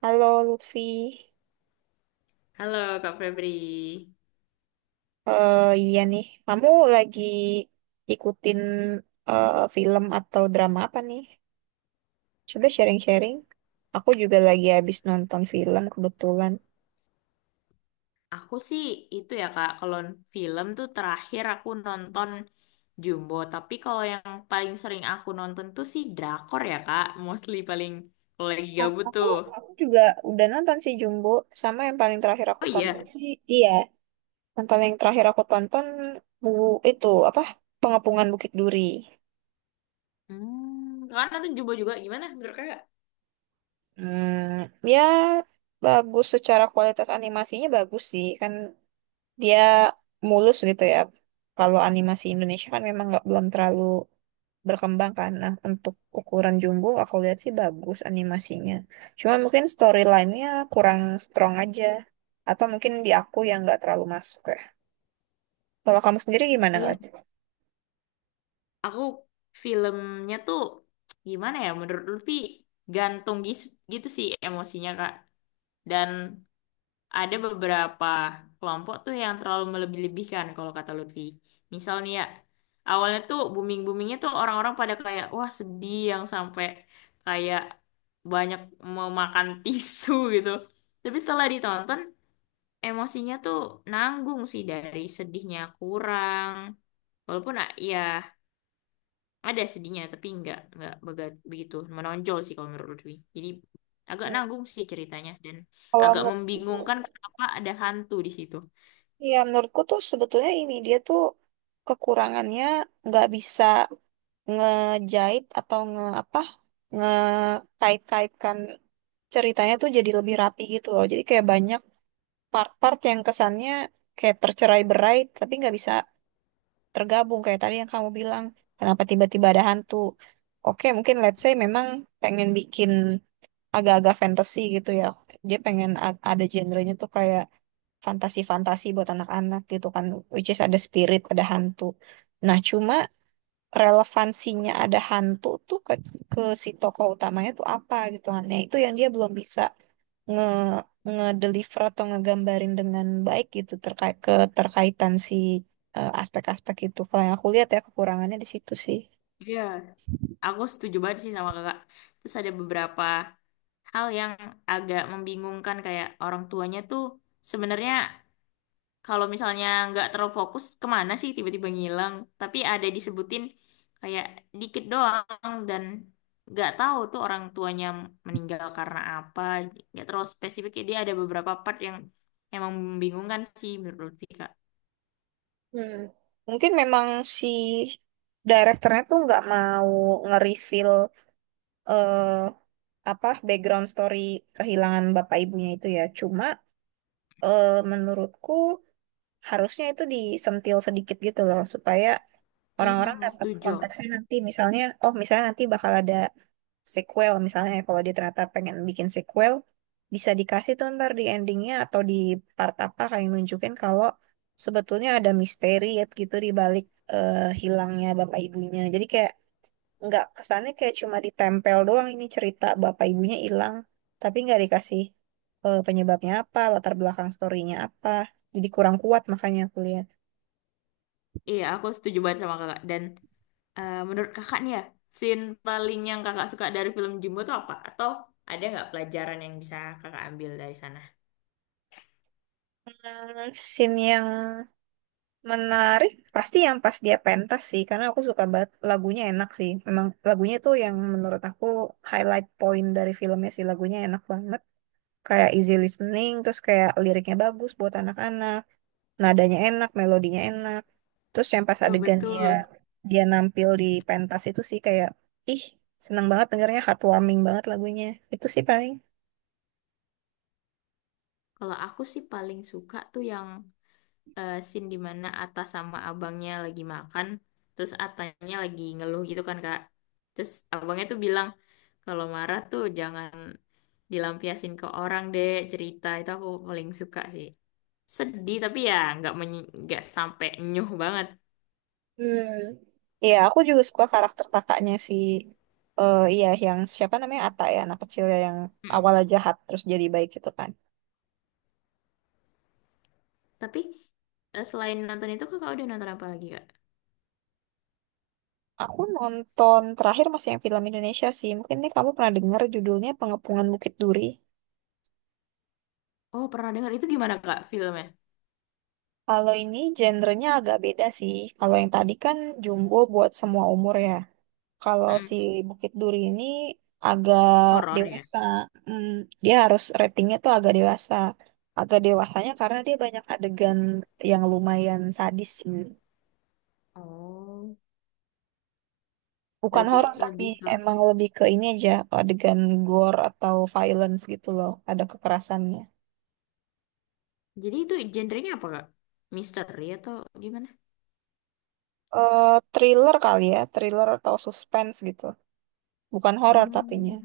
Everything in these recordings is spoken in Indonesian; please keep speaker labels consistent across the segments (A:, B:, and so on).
A: Halo Lutfi.
B: Halo Kak Febri.
A: Kamu lagi ikutin film atau drama apa nih? Coba sharing-sharing. Aku juga lagi habis nonton film kebetulan.
B: Aku sih itu ya Kak, kalau film tuh terakhir aku nonton Jumbo. Tapi kalau yang paling sering aku nonton tuh sih drakor ya Kak. Mostly paling kalau lagi
A: Ah,
B: gabut
A: Aku
B: tuh.
A: aku juga udah nonton sih Jumbo, sama yang paling terakhir aku
B: Oh
A: tonton
B: iya.
A: sih, iya, yang paling terakhir aku tonton bu itu apa? Pengepungan Bukit Duri.
B: Hmm, Kakak nonton Jumbo juga gimana menurut Kakak?
A: Hmm, ya bagus, secara kualitas animasinya bagus sih kan dia mulus gitu ya. Kalau animasi Indonesia kan memang nggak belum terlalu berkembang kan. Nah, untuk ukuran jumbo aku lihat sih bagus animasinya. Cuma mungkin storyline-nya kurang strong aja. Atau mungkin di aku yang nggak terlalu masuk ya. Kalau kamu sendiri gimana nggak?
B: Iya, aku filmnya tuh gimana ya menurut Lutfi gantung gitu sih emosinya Kak. Dan ada beberapa kelompok tuh yang terlalu melebih-lebihkan kalau kata Lutfi. Misal nih ya, awalnya tuh booming-boomingnya tuh orang-orang pada kayak, wah sedih yang sampai kayak banyak memakan tisu gitu. Tapi setelah ditonton, emosinya tuh nanggung sih dari sedihnya kurang. Walaupun ya ada sedihnya, tapi nggak begitu menonjol sih kalau menurut Lutfi. Jadi agak
A: Hmm.
B: nanggung sih ceritanya dan
A: Kalau
B: agak
A: menurut,
B: membingungkan kenapa ada hantu di situ.
A: ya menurutku tuh sebetulnya ini dia tuh kekurangannya nggak bisa ngejahit atau nge apa, ngekait-kaitkan ceritanya tuh jadi lebih rapi gitu loh. Jadi kayak banyak part-part yang kesannya kayak tercerai-berai tapi nggak bisa tergabung, kayak tadi yang kamu bilang, kenapa tiba-tiba ada hantu. Oke, mungkin let's say memang pengen bikin agak-agak fantasy gitu ya. Dia pengen ada genrenya tuh kayak fantasi-fantasi buat anak-anak gitu kan, which is ada spirit, ada hantu. Nah, cuma relevansinya ada hantu tuh ke si tokoh utamanya tuh apa gitu kan. Nah, itu yang dia belum bisa nge ngedeliver atau ngegambarin dengan baik gitu, terkait keterkaitan si aspek-aspek itu. Kalau yang aku lihat ya kekurangannya di situ sih.
B: Iya, aku setuju banget sih sama kakak. Terus ada beberapa hal yang agak membingungkan kayak orang tuanya tuh sebenarnya kalau misalnya nggak terlalu fokus kemana sih tiba-tiba ngilang. Tapi ada disebutin kayak dikit doang dan nggak tahu tuh orang tuanya meninggal karena apa. Nggak terlalu spesifik. Dia ada beberapa part yang emang membingungkan sih menurut Vika.
A: Hmm. Mungkin memang si direkturnya tuh nggak mau nge-reveal eh, apa background story kehilangan bapak ibunya itu ya. Cuma menurutku harusnya itu disentil sedikit gitu loh, supaya
B: Iya,
A: orang-orang dapat
B: setuju.
A: konteksnya. Nanti misalnya, oh misalnya nanti bakal ada sequel misalnya ya, kalau dia ternyata pengen bikin sequel bisa dikasih tuh ntar di endingnya atau di part apa, kayak nunjukin kalau sebetulnya ada misteri ya gitu di balik hilangnya bapak ibunya, jadi kayak nggak kesannya kayak cuma ditempel doang ini cerita bapak ibunya hilang tapi nggak dikasih penyebabnya apa, latar belakang storynya apa, jadi kurang kuat makanya aku lihat.
B: Iya, aku setuju banget sama kakak. Dan, menurut kakak nih ya, scene paling yang kakak suka dari film Jumbo tuh apa? Atau ada nggak pelajaran yang bisa kakak ambil dari sana?
A: Hmm, scene yang menarik, pasti yang pas dia pentas sih, karena aku suka banget lagunya enak sih. Memang lagunya tuh yang menurut aku highlight point dari filmnya sih, lagunya enak banget. Kayak easy listening, terus kayak liriknya bagus buat anak-anak, nadanya enak, melodinya enak. Terus yang pas
B: Ya
A: adegan dia
B: betul.
A: dia nampil di pentas itu sih kayak, ih, seneng banget dengarnya, heartwarming banget lagunya. Itu sih paling.
B: Kalau aku sih paling suka tuh yang scene dimana Atta sama abangnya lagi makan, terus Atanya lagi ngeluh gitu kan kak. Terus abangnya tuh bilang kalau marah tuh jangan dilampiasin ke orang deh cerita itu aku paling suka sih. Sedih tapi ya nggak nggak sampai nyuh banget.
A: Hmm. Iya, aku juga suka karakter kakaknya si iya, yang siapa namanya, Ata ya, anak kecil ya yang awalnya jahat terus jadi baik gitu kan.
B: Tapi selain nonton itu kakak udah nonton apa lagi kak?
A: Aku nonton terakhir masih yang film Indonesia sih. Mungkin nih kamu pernah dengar judulnya, Pengepungan Bukit Duri.
B: Oh pernah dengar, itu gimana kak filmnya?
A: Kalau ini genrenya agak beda sih. Kalau yang tadi kan Jumbo buat semua umur ya. Kalau si
B: Mm-mm.
A: Bukit Duri ini agak
B: Horor ya?
A: dewasa. Hmm, dia harus ratingnya tuh agak dewasa. Agak dewasanya karena dia banyak adegan yang lumayan sadis sih.
B: Oh,
A: Bukan
B: berarti
A: horor, tapi
B: lebih ke...
A: emang lebih ke ini aja, adegan gore atau violence gitu loh. Ada kekerasannya.
B: Jadi itu genrenya apa kak? Misteri atau gimana?
A: Eh thriller kali ya, thriller atau suspense gitu. Bukan horor tapinya.
B: Hmm,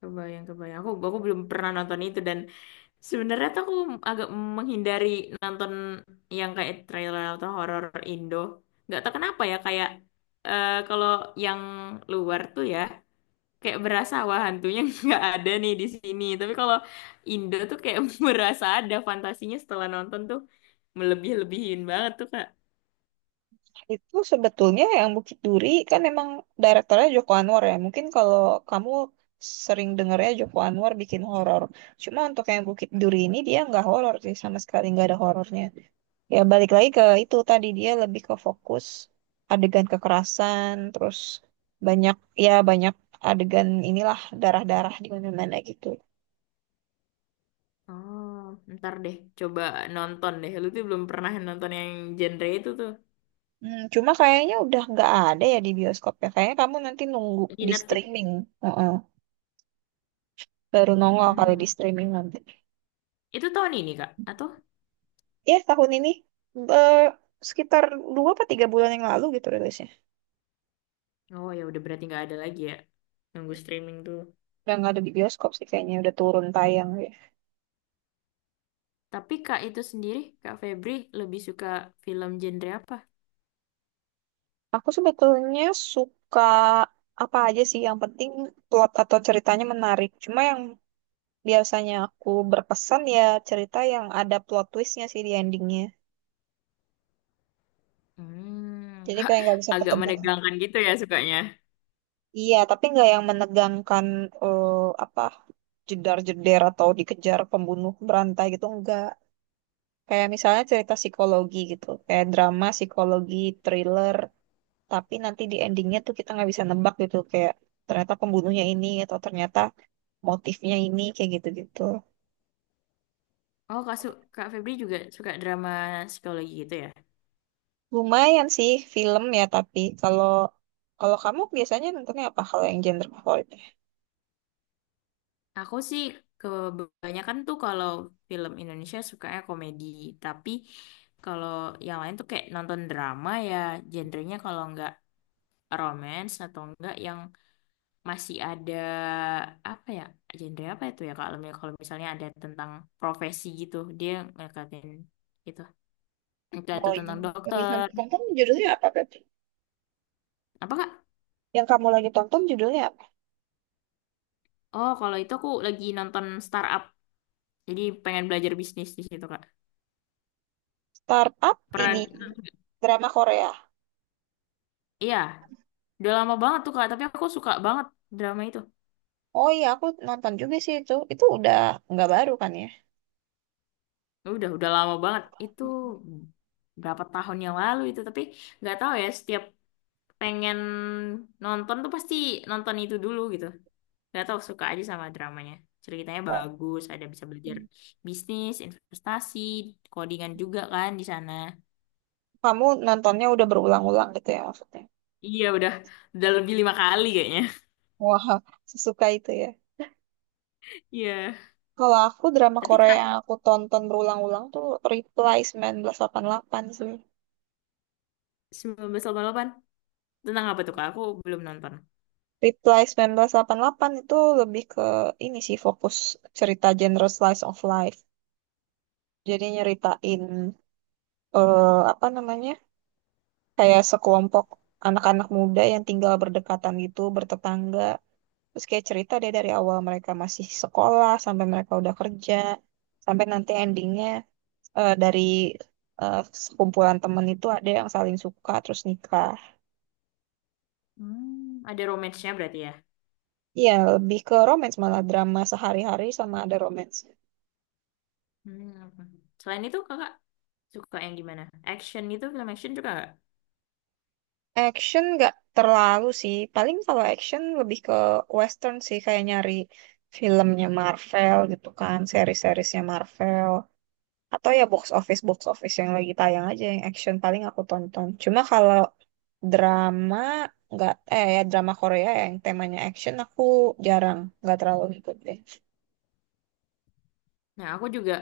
B: kebayang kebayang. Aku belum pernah nonton itu dan sebenarnya tuh aku agak menghindari nonton yang kayak trailer atau horor Indo. Nggak tahu kenapa ya kayak kalau yang luar tuh ya. Kayak berasa wah hantunya nggak ada nih di sini. Tapi kalau Indo tuh kayak berasa ada fantasinya setelah nonton tuh melebih-lebihin banget tuh Kak.
A: Itu sebetulnya yang Bukit Duri kan emang direktornya Joko Anwar ya. Mungkin kalau kamu sering dengarnya Joko Anwar bikin horor. Cuma untuk yang Bukit Duri ini dia nggak horor sih, sama sekali nggak ada horornya. Ya balik lagi ke itu tadi, dia lebih ke fokus adegan kekerasan, terus banyak, ya banyak adegan inilah, darah-darah di mana-mana gitu.
B: Oh, ntar deh coba nonton deh. Lu tuh belum pernah nonton yang genre itu tuh.
A: Hmm, cuma kayaknya udah nggak ada ya di bioskop ya. Kayaknya kamu nanti nunggu
B: Di
A: di
B: Netflix?
A: streaming. Heeh. Baru nongol kali di
B: Hmm.
A: streaming nanti.
B: Itu tahun ini Kak? Atau?
A: Ya tahun ini, eh, sekitar dua apa tiga bulan yang lalu gitu rilisnya.
B: Oh ya udah berarti nggak ada lagi ya. Nunggu streaming tuh.
A: Udah nggak ada di bioskop sih kayaknya, udah turun tayang. Ya,
B: Tapi Kak itu sendiri, Kak Febri lebih suka film genre apa?
A: aku sebetulnya suka apa aja sih, yang penting plot atau ceritanya menarik. Cuma yang biasanya aku berpesan ya cerita yang ada plot twistnya sih di endingnya.
B: Hmm,
A: Jadi kayak nggak bisa
B: agak
A: ketebak.
B: menegangkan gitu ya sukanya.
A: Iya, tapi nggak yang menegangkan eh, apa, jedar-jeder atau dikejar pembunuh berantai gitu enggak. Kayak misalnya cerita psikologi gitu, kayak drama psikologi, thriller, tapi nanti di endingnya tuh kita nggak bisa nebak gitu, kayak ternyata pembunuhnya ini, atau ternyata motifnya ini, kayak gitu-gitu.
B: Oh, Kak, Kak Febri juga suka drama psikologi gitu ya?
A: Lumayan sih film ya, tapi kalau kalau kamu biasanya nontonnya apa kalau yang genre favoritnya?
B: Aku sih kebanyakan tuh kalau film Indonesia sukanya komedi, tapi kalau yang lain tuh kayak nonton drama ya, genrenya kalau nggak romance atau enggak yang masih ada apa ya, genre apa itu ya Kak? Kalau misalnya ada tentang profesi gitu, dia ngekatin gitu. Entah itu
A: Oh iya,
B: tentang
A: lagi kamu
B: dokter,
A: tonton judulnya apa berarti?
B: apa Kak?
A: Yang kamu lagi tonton judulnya apa?
B: Oh, kalau itu aku lagi nonton startup, jadi pengen belajar bisnis di situ Kak.
A: Startup
B: Pernah.
A: ini drama Korea.
B: Iya, udah lama banget tuh Kak, tapi aku suka banget drama itu.
A: Oh iya, aku nonton juga sih itu. Itu udah nggak baru kan ya?
B: Udah lama banget. Itu berapa tahun yang lalu itu, tapi nggak tahu ya, setiap pengen nonton tuh pasti nonton itu dulu gitu. Nggak tahu, suka aja sama dramanya. Ceritanya
A: Oh.
B: bagus, ada bisa belajar bisnis, investasi, codingan juga kan di sana.
A: Kamu nontonnya udah berulang-ulang gitu ya maksudnya.
B: Iya, udah lebih 5 kali kayaknya.
A: Wah, sesuka itu ya.
B: Iya.
A: Kalau aku drama
B: Tapi
A: Korea yang
B: terakhir
A: aku tonton berulang-ulang tuh Reply 1988 sih.
B: 1988, tentang apa tuh Kak? Aku belum nonton.
A: Reply 1988 itu lebih ke ini sih, fokus cerita genre slice of life. Jadi nyeritain eh, apa namanya? Kayak sekelompok anak-anak muda yang tinggal berdekatan gitu, bertetangga. Terus kayak cerita dia dari awal mereka masih sekolah sampai mereka udah kerja, sampai nanti endingnya eh, dari eh, sekumpulan temen itu ada yang saling suka terus nikah.
B: Hmm, ada romance-nya berarti ya.
A: Iya, lebih ke romance, malah drama sehari-hari sama ada romance.
B: Hmm. Selain itu kakak suka yang gimana? Action gitu, film action juga nggak?
A: Action nggak terlalu sih. Paling kalau action lebih ke western sih kayak nyari filmnya Marvel gitu kan, seri-serisnya Marvel. Atau ya box office, box office yang lagi tayang aja yang action paling aku tonton. Cuma kalau drama nggak, eh ya drama Korea yang temanya action aku jarang, nggak terlalu ngikutin.
B: Nah, aku juga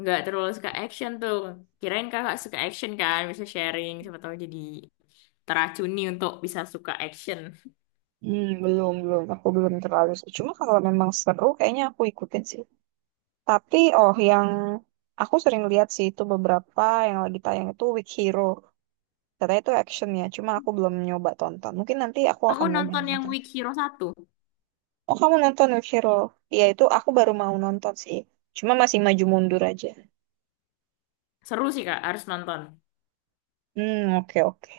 B: nggak terlalu suka action tuh. Kirain kakak suka action kan, bisa sharing, siapa tahu jadi teracuni untuk bisa suka action.
A: Hmm, belum, belum. Aku belum terlalu sih. Cuma kalau memang seru, kayaknya aku ikutin sih. Tapi, oh, yang aku sering lihat sih itu beberapa yang lagi tayang itu Weak Hero. Katanya itu action ya, cuma aku belum nyoba tonton. Mungkin nanti aku
B: Aku
A: akan nyoba
B: nonton yang
A: nonton.
B: Weak Hero satu.
A: Oh, kamu nonton Weak Hero? Iya, itu aku baru mau nonton sih. Cuma masih maju mundur aja.
B: Seru sih kak, harus nonton.
A: Hmm, oke oke.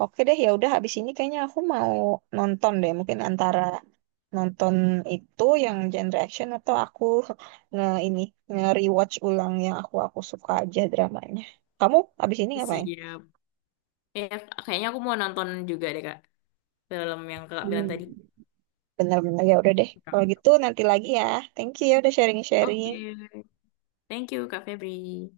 A: Oke deh, ya udah habis ini kayaknya aku mau nonton deh, mungkin antara nonton itu yang genre action, atau aku nge ini, nge-rewatch ulang yang aku suka aja dramanya. Kamu habis ini ngapain?
B: Siap. Ya, kayaknya aku mau nonton juga deh kak, film yang kakak bilang
A: Hmm.
B: tadi.
A: Benar-benar ya udah deh. Kalau gitu nanti lagi ya. Thank you ya udah sharing-sharing.
B: Oke. Thank you Kak Febri.